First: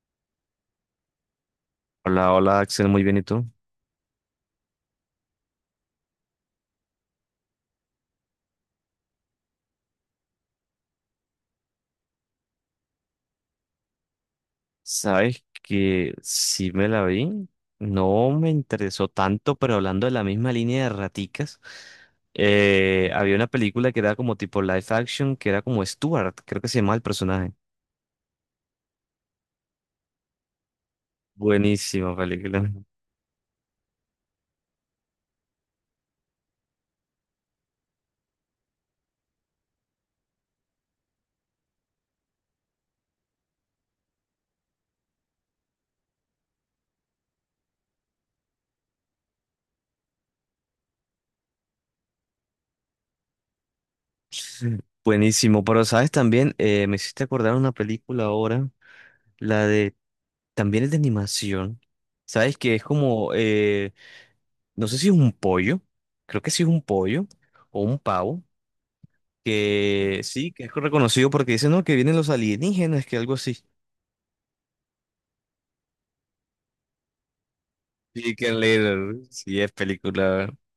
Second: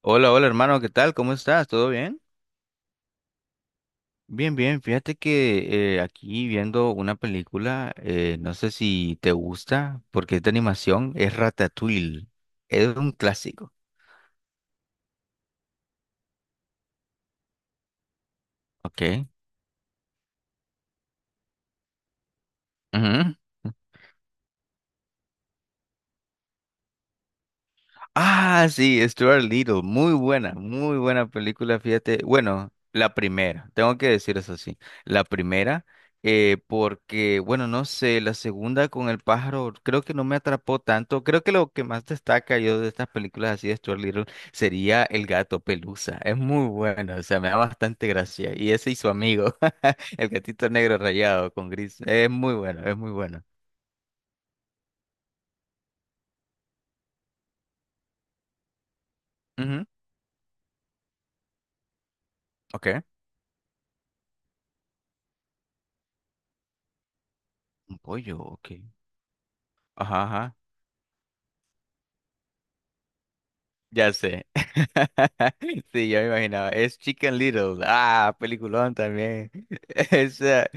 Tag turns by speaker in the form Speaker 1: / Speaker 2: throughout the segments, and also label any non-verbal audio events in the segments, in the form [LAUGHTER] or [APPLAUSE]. Speaker 1: Hola, hola hermano, ¿qué tal? ¿Cómo estás? ¿Todo bien?
Speaker 2: Hola, hola Axel, muy bien, ¿y tú?
Speaker 1: Bien, bien. Fíjate que aquí viendo una película, no sé si te gusta, porque es de animación, es Ratatouille. Es un clásico,
Speaker 2: Sabes que sí me la vi, no me interesó
Speaker 1: ok.
Speaker 2: tanto, pero hablando de la misma línea de raticas,
Speaker 1: Ujú.
Speaker 2: había una película que era como tipo live action, que era como Stuart, creo que se llamaba el personaje.
Speaker 1: Ah, sí, Stuart Little, muy buena película,
Speaker 2: Buenísima
Speaker 1: fíjate.
Speaker 2: película.
Speaker 1: Bueno, la primera, tengo que decir eso sí, la primera, porque, bueno, no sé, la segunda con el pájaro, creo que no me atrapó tanto. Creo que lo que más destaca yo de estas películas así de Stuart Little sería el gato Pelusa. Es muy bueno, o sea, me da bastante gracia. Y ese y su amigo, [LAUGHS] el gatito negro rayado con gris, es muy bueno, es muy bueno.
Speaker 2: [LAUGHS] Buenísimo, pero sabes también, me hiciste acordar una película ahora, la
Speaker 1: Ujú.
Speaker 2: de, también es de animación, sabes que es
Speaker 1: Ok.
Speaker 2: como, no sé si es un pollo, creo que sí es un pollo o
Speaker 1: Un
Speaker 2: un
Speaker 1: pollo,
Speaker 2: pavo
Speaker 1: ok.
Speaker 2: que
Speaker 1: Ajá,
Speaker 2: sí,
Speaker 1: ajá.
Speaker 2: que es reconocido porque dicen, no, que vienen los alienígenas, que algo así.
Speaker 1: Ya sé. [LAUGHS] Sí, yo me imaginaba. Es Chicken Little. Ah,
Speaker 2: Chicken
Speaker 1: peliculón
Speaker 2: Little,
Speaker 1: también.
Speaker 2: sí, es
Speaker 1: [LAUGHS]
Speaker 2: película.
Speaker 1: Esa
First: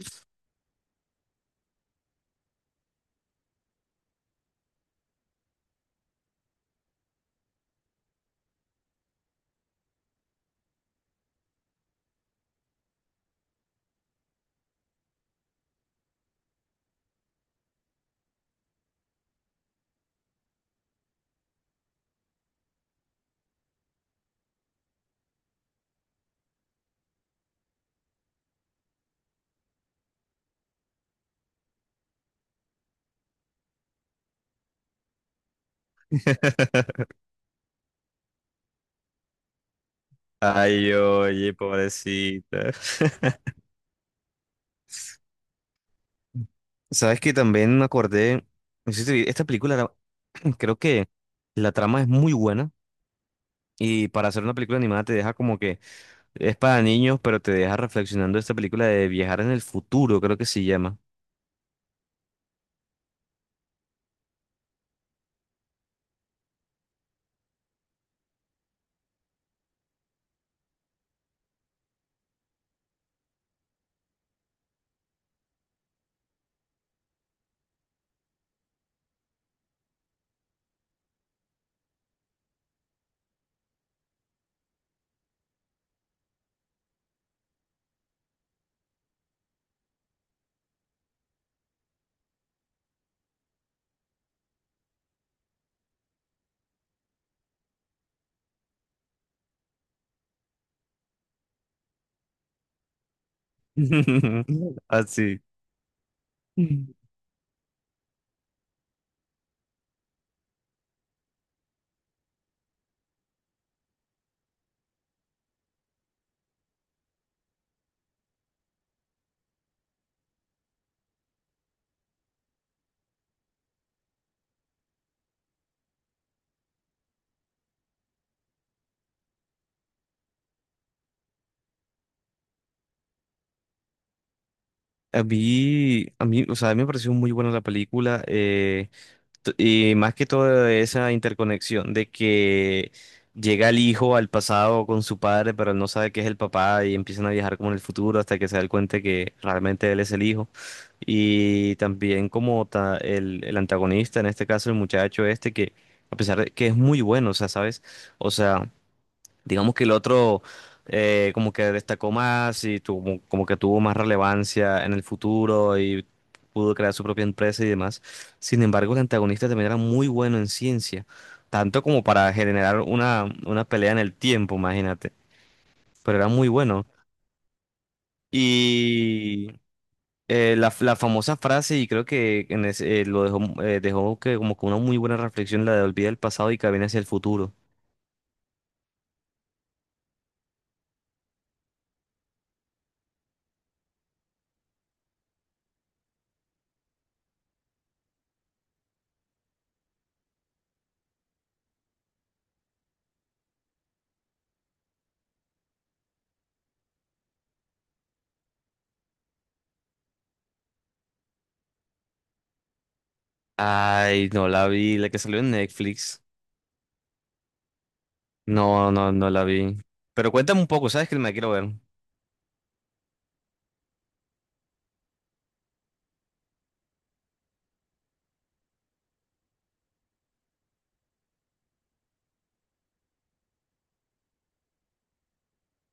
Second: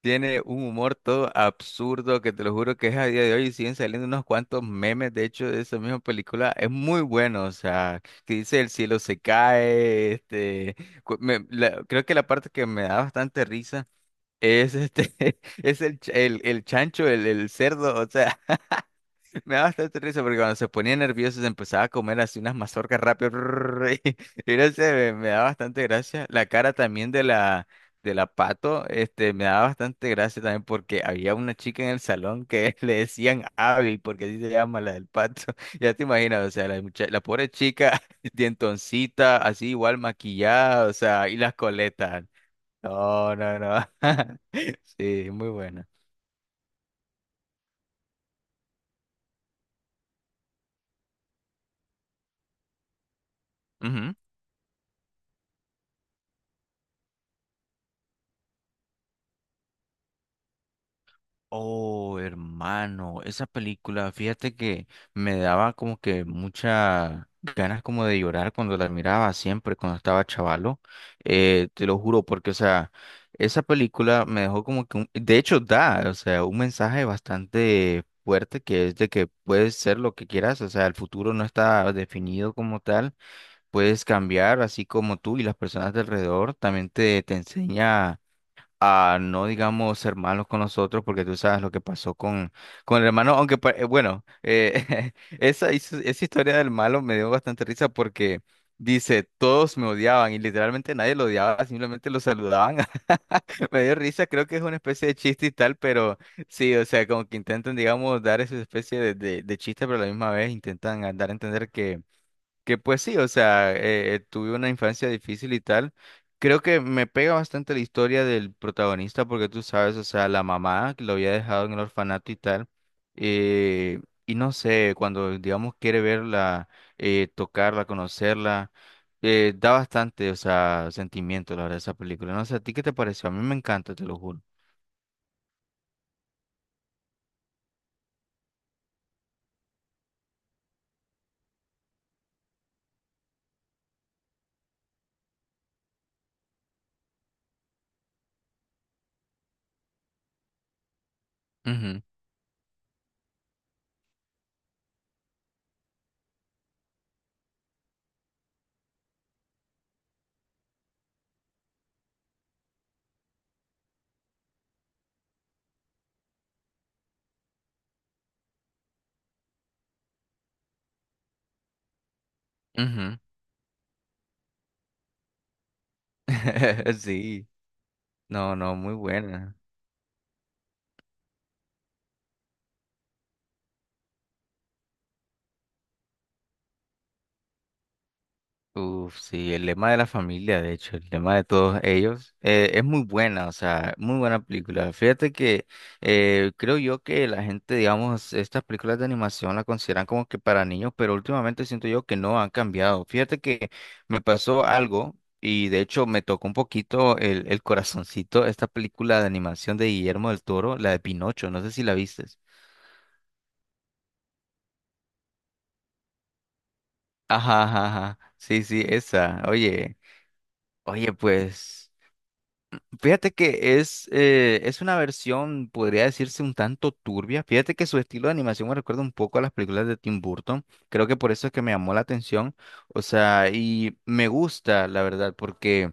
Speaker 1: tiene un humor todo absurdo que te lo juro que es a día de hoy. Y siguen saliendo unos cuantos memes, de hecho, de esa misma película. Es muy bueno. O sea, que dice el cielo se cae. Creo que la parte que me da bastante risa. Es este, [LAUGHS] es el chancho, el cerdo, o sea, me da bastante risa porque cuando se ponía nervioso se empezaba a comer así unas mazorcas rápido. [LAUGHS] Y, y no sé, me da bastante gracia. La cara también de la pato, este, me daba bastante gracia también porque había una chica en el salón que [LAUGHS] le decían Abby, porque así se llama la del pato. [LAUGHS] Ya te imaginas, o sea,
Speaker 2: [LAUGHS]
Speaker 1: la pobre chica, [LAUGHS] dientoncita, así igual maquillada,
Speaker 2: Ay,
Speaker 1: o sea, y
Speaker 2: oye,
Speaker 1: las coletas.
Speaker 2: pobrecita.
Speaker 1: No,
Speaker 2: [LAUGHS]
Speaker 1: no, no. [LAUGHS] Sí, muy buena.
Speaker 2: Sabes que también me acordé, no sé si te vi- esta [CLEARS THROAT] creo que la trama es muy buena y
Speaker 1: Ujú.
Speaker 2: para hacer una película animada te deja como que es para niños, pero te deja reflexionando esta película de viajar en el futuro, creo que se llama.
Speaker 1: Oh, hermano, esa película, fíjate que me daba como que muchas ganas como de llorar cuando la miraba siempre, cuando estaba chavalo, te lo juro, porque, o sea, esa película me dejó como que, de hecho, da, o sea, un mensaje bastante fuerte que es de que puedes ser lo que quieras, o sea, el futuro no está definido como tal, puedes cambiar, así como tú y las personas de alrededor, también te enseña a no, digamos, ser malos con nosotros, porque tú sabes lo que pasó con el hermano, aunque, bueno, [LAUGHS] esa, esa historia del malo me dio bastante risa porque dice, todos me odiaban y literalmente nadie lo odiaba, simplemente lo saludaban. [LAUGHS] Me dio risa, creo que es una
Speaker 2: [LAUGHS]
Speaker 1: especie de
Speaker 2: Así.
Speaker 1: chiste y tal, pero sí, o sea, como que intentan, digamos, dar esa especie de chiste, pero a la misma vez intentan dar a entender que pues sí, o sea, tuve una infancia difícil y tal. Creo que me pega bastante la historia del protagonista porque tú sabes, o sea, la mamá que lo había dejado en el orfanato y tal. eh, y no sé, cuando, digamos, quiere verla, tocarla, conocerla, da bastante, o sea, sentimiento, la verdad, esa película. No sé, ¿a ti qué te pareció? A mí me encanta, te lo juro.
Speaker 2: A mí me pareció muy buena la película, y más que todo esa interconexión de que llega el hijo al pasado con su padre, pero él no sabe que es el papá y empiezan a viajar como en el futuro hasta que se da cuenta que realmente él es el hijo. Y
Speaker 1: Ujú,
Speaker 2: también como el antagonista, en este caso el muchacho este, que a pesar de que es muy bueno, o sea, ¿sabes? O sea... Digamos que el otro, como que destacó más y tuvo, como que tuvo más relevancia en el futuro y pudo crear su propia empresa y demás. Sin embargo, el antagonista también era muy bueno en ciencia, tanto como para generar
Speaker 1: ujú.
Speaker 2: una pelea en el tiempo, imagínate. Pero era muy bueno.
Speaker 1: [LAUGHS] Sí, no, no, muy
Speaker 2: Y
Speaker 1: buena.
Speaker 2: eh, la, la famosa frase, y creo que en lo dejó, dejó que como que una muy buena reflexión, la de olvida el pasado y camina hacia el futuro.
Speaker 1: Uf, sí, el lema de la familia, de hecho, el lema de todos ellos, es muy buena, o sea, muy buena película. Fíjate que creo yo que la gente, digamos, estas películas de animación la consideran como que para niños, pero últimamente siento yo que no han cambiado. Fíjate que me pasó algo y de hecho me tocó un poquito el corazoncito esta película de animación de Guillermo del Toro, la de Pinocho, no sé si la vistes.
Speaker 2: Ay, no la vi, la que salió en Netflix.
Speaker 1: Ajá, ajá, ajá. Sí, sí,
Speaker 2: No, no,
Speaker 1: esa.
Speaker 2: la vi.
Speaker 1: Oye,
Speaker 2: Pero cuéntame un poco, ¿sabes
Speaker 1: oye,
Speaker 2: que me la quiero ver?
Speaker 1: pues. Fíjate que es una versión, podría decirse, un tanto turbia. Fíjate que su estilo de animación me recuerda un poco a las películas de Tim Burton. Creo que por eso es que me llamó la atención. O sea, y me gusta, la verdad, porque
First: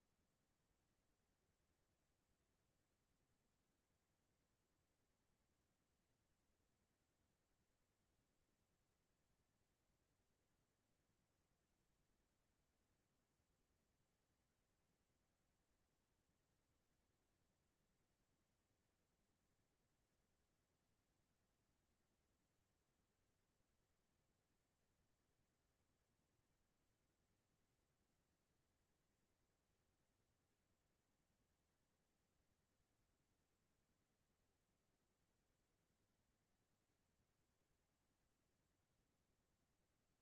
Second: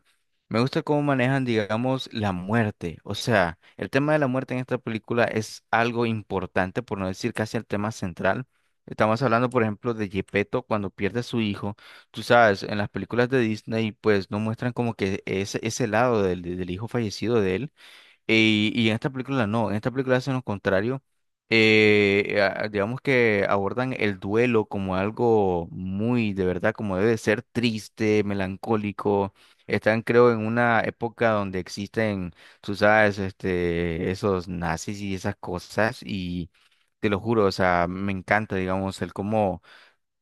Speaker 1: me gusta cómo manejan, digamos, la muerte. O sea, el tema de la muerte en esta película es algo importante, por no decir casi el tema central. Estamos hablando, por ejemplo, de Gepetto cuando pierde a su hijo. Tú sabes, en las películas de Disney, pues no muestran como que ese lado del, del hijo fallecido de él. Y en esta película no, en esta película hacen lo contrario. Digamos que abordan el duelo como algo muy, de verdad, como debe de ser triste, melancólico. Están, creo, en una época donde existen, tú sabes, este, esos nazis y esas cosas. Y te lo juro, o sea, me encanta, digamos, el cómo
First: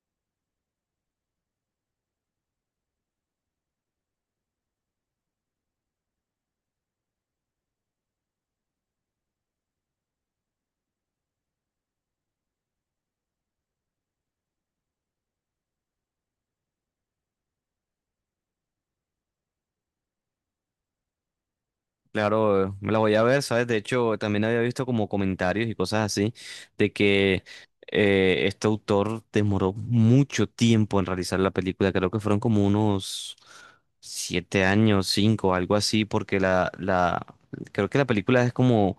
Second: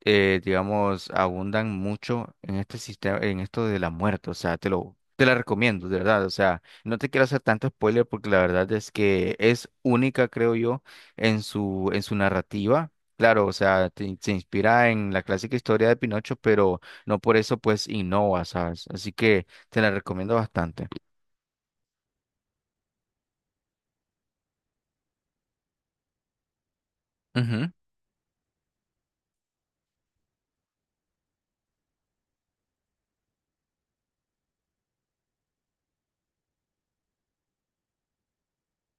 Speaker 1: digamos, abundan mucho en este sistema, en esto de la muerte. O sea, te lo, te la recomiendo, de verdad. O sea, no te quiero hacer tanto spoiler porque la verdad es que es única, creo yo, en su narrativa. Claro, o sea, se inspira en la clásica historia de Pinocho, pero no por eso pues innova, ¿sabes? Así que te la recomiendo bastante.
Speaker 2: Claro, me la voy a ver, ¿sabes? De hecho, también había visto como comentarios y cosas así de que este autor demoró mucho tiempo en realizar la película. Creo que fueron como unos 7 años, 5, algo así, porque creo que la película es como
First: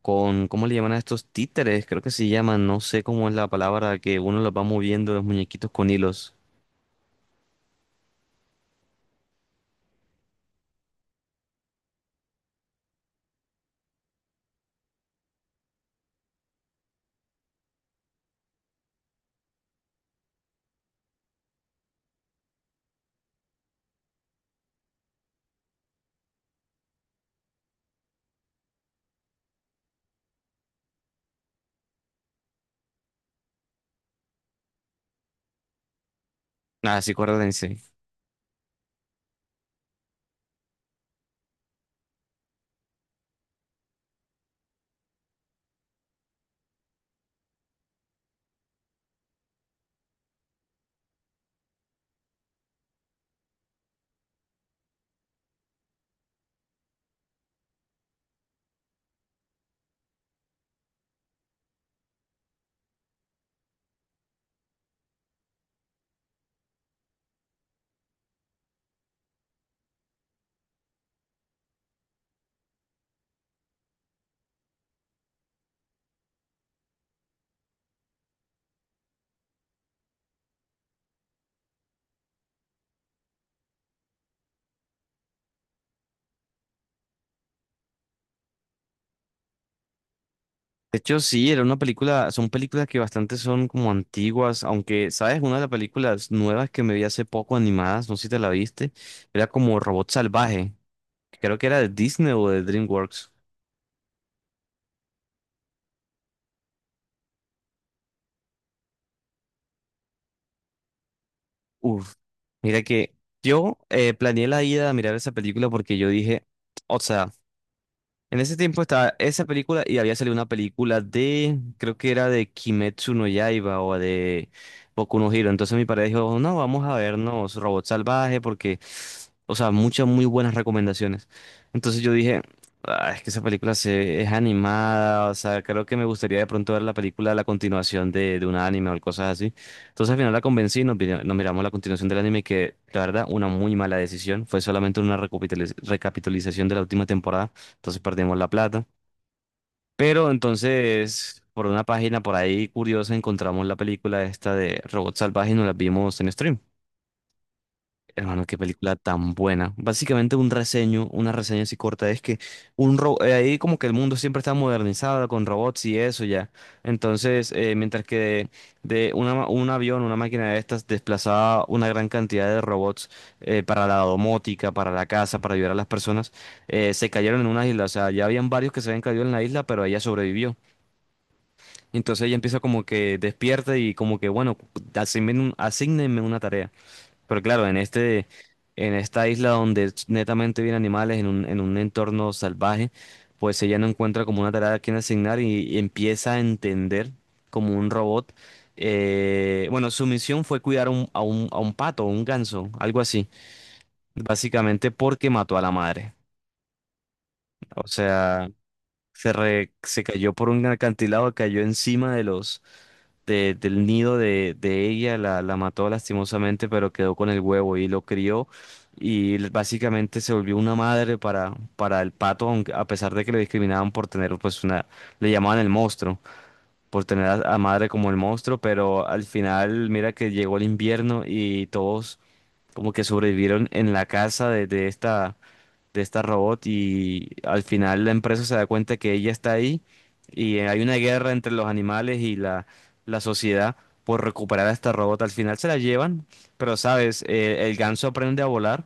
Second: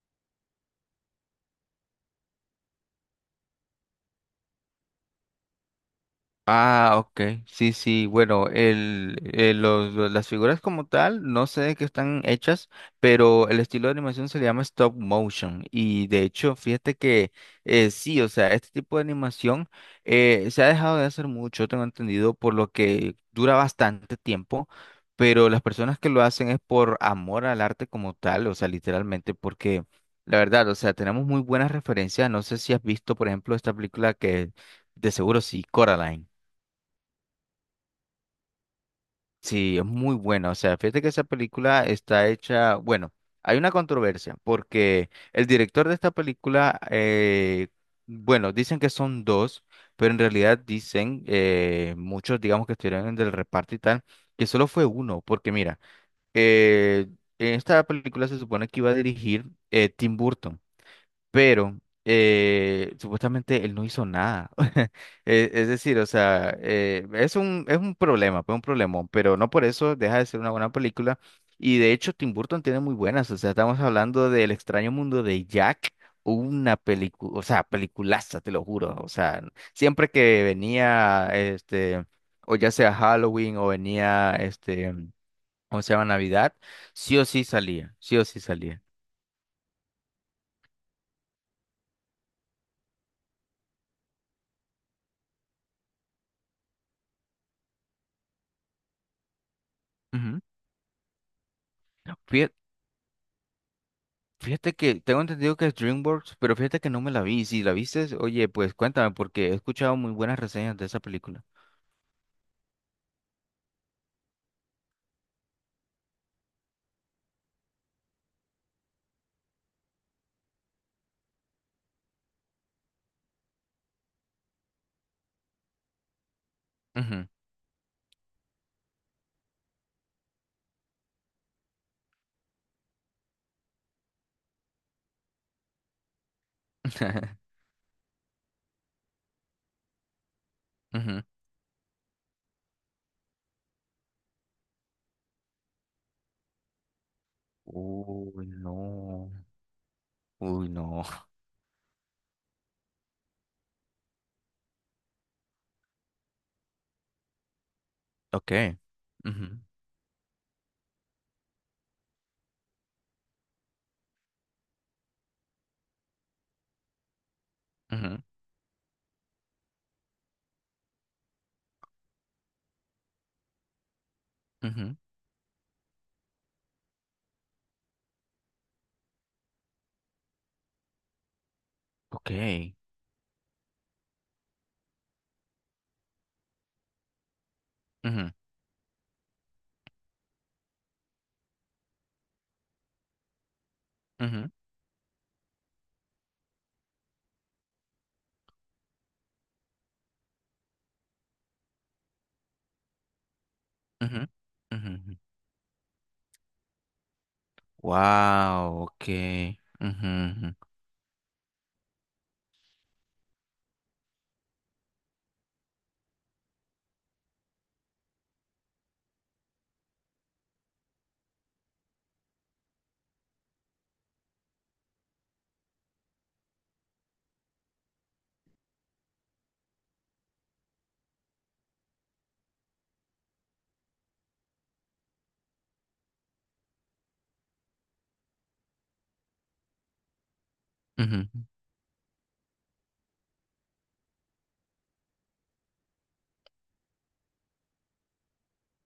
Speaker 2: con, ¿cómo le llaman a estos títeres? Creo que se llaman, no sé cómo es la palabra, que uno los va moviendo los muñequitos con hilos.
Speaker 1: Ah, ok. Sí, sí. Bueno, el, las figuras como tal, no sé de qué están hechas, pero el estilo de animación se le llama stop motion. Y de hecho, fíjate que sí, o sea, este tipo de animación se ha dejado de hacer mucho, tengo entendido, por lo que dura bastante tiempo. Pero las personas que lo hacen es por amor al arte como tal, o sea, literalmente, porque la verdad, o sea, tenemos muy buenas referencias. No sé si has visto, por ejemplo, esta película que de seguro sí, Coraline.
Speaker 2: Ah, sí, acuérdense.
Speaker 1: Sí, es muy buena. O sea, fíjate que esa película está hecha, bueno, hay una controversia porque el director de esta película, bueno, dicen que son dos, pero en realidad dicen muchos, digamos, que estuvieron en el reparto y tal, que solo fue uno, porque mira, eh, en esta película se supone que iba a dirigir Tim Burton, pero supuestamente él no hizo nada. [LAUGHS] Es decir, o sea, es un problema, pues un problemón, pero no por eso deja de ser una buena película. Y de hecho, Tim Burton tiene muy buenas, o sea, estamos hablando del extraño mundo de Jack. Una película, o sea, peliculaza, te lo juro. O sea, siempre que venía, este, o ya sea Halloween o venía, este, o sea, Navidad, sí o sí salía, sí o sí salía.
Speaker 2: De hecho, sí, era una película, son películas que bastante son como antiguas, aunque, ¿sabes? Una de las películas nuevas que me vi hace poco animadas, no sé si te la viste, era como Robot
Speaker 1: Ujú.
Speaker 2: Salvaje, que creo que era de Disney o
Speaker 1: Fí-
Speaker 2: de DreamWorks.
Speaker 1: Fíjate que tengo entendido que es DreamWorks, pero fíjate que no me la vi. Si la viste, oye, pues cuéntame, porque he escuchado muy buenas reseñas de esa película.
Speaker 2: Uf, mira que yo planeé la ida a mirar esa película porque yo dije, o sea, en ese tiempo estaba esa película y había salido una película de, creo que era de Kimetsu no Yaiba o de Boku no Hero. Entonces mi padre dijo, no, vamos a
Speaker 1: Ujú,
Speaker 2: vernos Robot Salvaje porque, o sea, muchas muy buenas recomendaciones. Entonces yo dije, "Ah, es que esa es animada, o sea, creo que me gustaría de pronto ver la película, la
Speaker 1: [LAUGHS]
Speaker 2: continuación de un anime o cosas así". Entonces al final la convencí y
Speaker 1: ujú.
Speaker 2: nos miramos la continuación del anime que, la verdad, una muy mala decisión. Fue solamente una recapitalización de la última temporada. Entonces perdimos
Speaker 1: Uy,
Speaker 2: la plata.
Speaker 1: no.
Speaker 2: Pero
Speaker 1: Uy, no. [LAUGHS]
Speaker 2: entonces, por una página por ahí curiosa, encontramos la película esta de Robot Salvaje y nos la vimos en stream. Hermano,
Speaker 1: Ok,
Speaker 2: qué película tan
Speaker 1: ujú,
Speaker 2: buena. Básicamente una reseña así corta, es que ahí como que el mundo siempre está modernizado con robots y eso ya. Entonces, eh, mientras
Speaker 1: ujú,
Speaker 2: que de, de una ma- un avión, una máquina de estas desplazaba una gran cantidad de robots para la domótica, para
Speaker 1: ujú,
Speaker 2: la casa, para ayudar a las personas, se cayeron en una isla. O sea, ya habían varios que se habían caído en la isla, pero ella sobrevivió. Entonces ella
Speaker 1: ok.
Speaker 2: empieza como que despierta y como que, bueno, asígnenme asignenme una tarea. Pero claro,
Speaker 1: Ujú,
Speaker 2: en esta isla donde es netamente viven animales, en un entorno salvaje, pues ella no encuentra como
Speaker 1: ujú,
Speaker 2: una tarea a quien asignar y empieza a entender como un robot. Eh, bueno, su misión fue cuidar a un pato, un ganso, algo así,
Speaker 1: ujú, ujú,
Speaker 2: básicamente
Speaker 1: ujú.
Speaker 2: porque mató a la madre. O sea,
Speaker 1: Wow, ok.
Speaker 2: se cayó por
Speaker 1: Ujú,
Speaker 2: un acantilado, cayó encima de del nido de ella, la mató lastimosamente, pero quedó con el huevo y lo crió y básicamente se volvió una madre para el pato, aunque, a pesar de que le discriminaban por le llamaban el monstruo, por tener a madre como el monstruo, pero al final mira que llegó el invierno y todos como que sobrevivieron en la casa de esta robot y al final la empresa se da cuenta que ella está ahí y hay una
Speaker 1: ujú,
Speaker 2: guerra entre los animales y la sociedad por recuperar a esta robot. Al final se la llevan, pero sabes, eh, el ganso aprende a volar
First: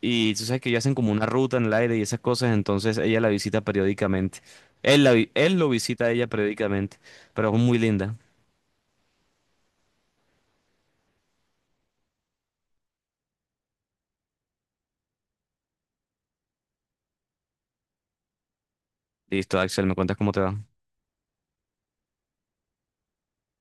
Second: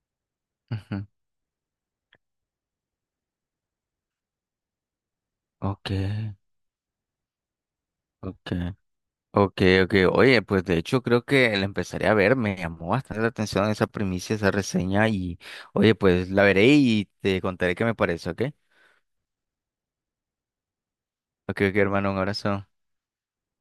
Speaker 2: y tú sabes que ellos hacen
Speaker 1: ujú, ujú.
Speaker 2: como una ruta en el aire y esas cosas, entonces ella la visita periódicamente. Él lo
Speaker 1: Ok,
Speaker 2: visita a ella periódicamente, pero es muy linda.
Speaker 1: ok. Ok, ok. Oye, pues de hecho creo que la empezaré a ver. Me llamó bastante la atención esa primicia, esa reseña y oye, pues la veré y te contaré qué me parece, ¿ok?
Speaker 2: Listo, Axel, ¿me cuentas cómo te va?
Speaker 1: Ok, ok, hermano, un abrazo.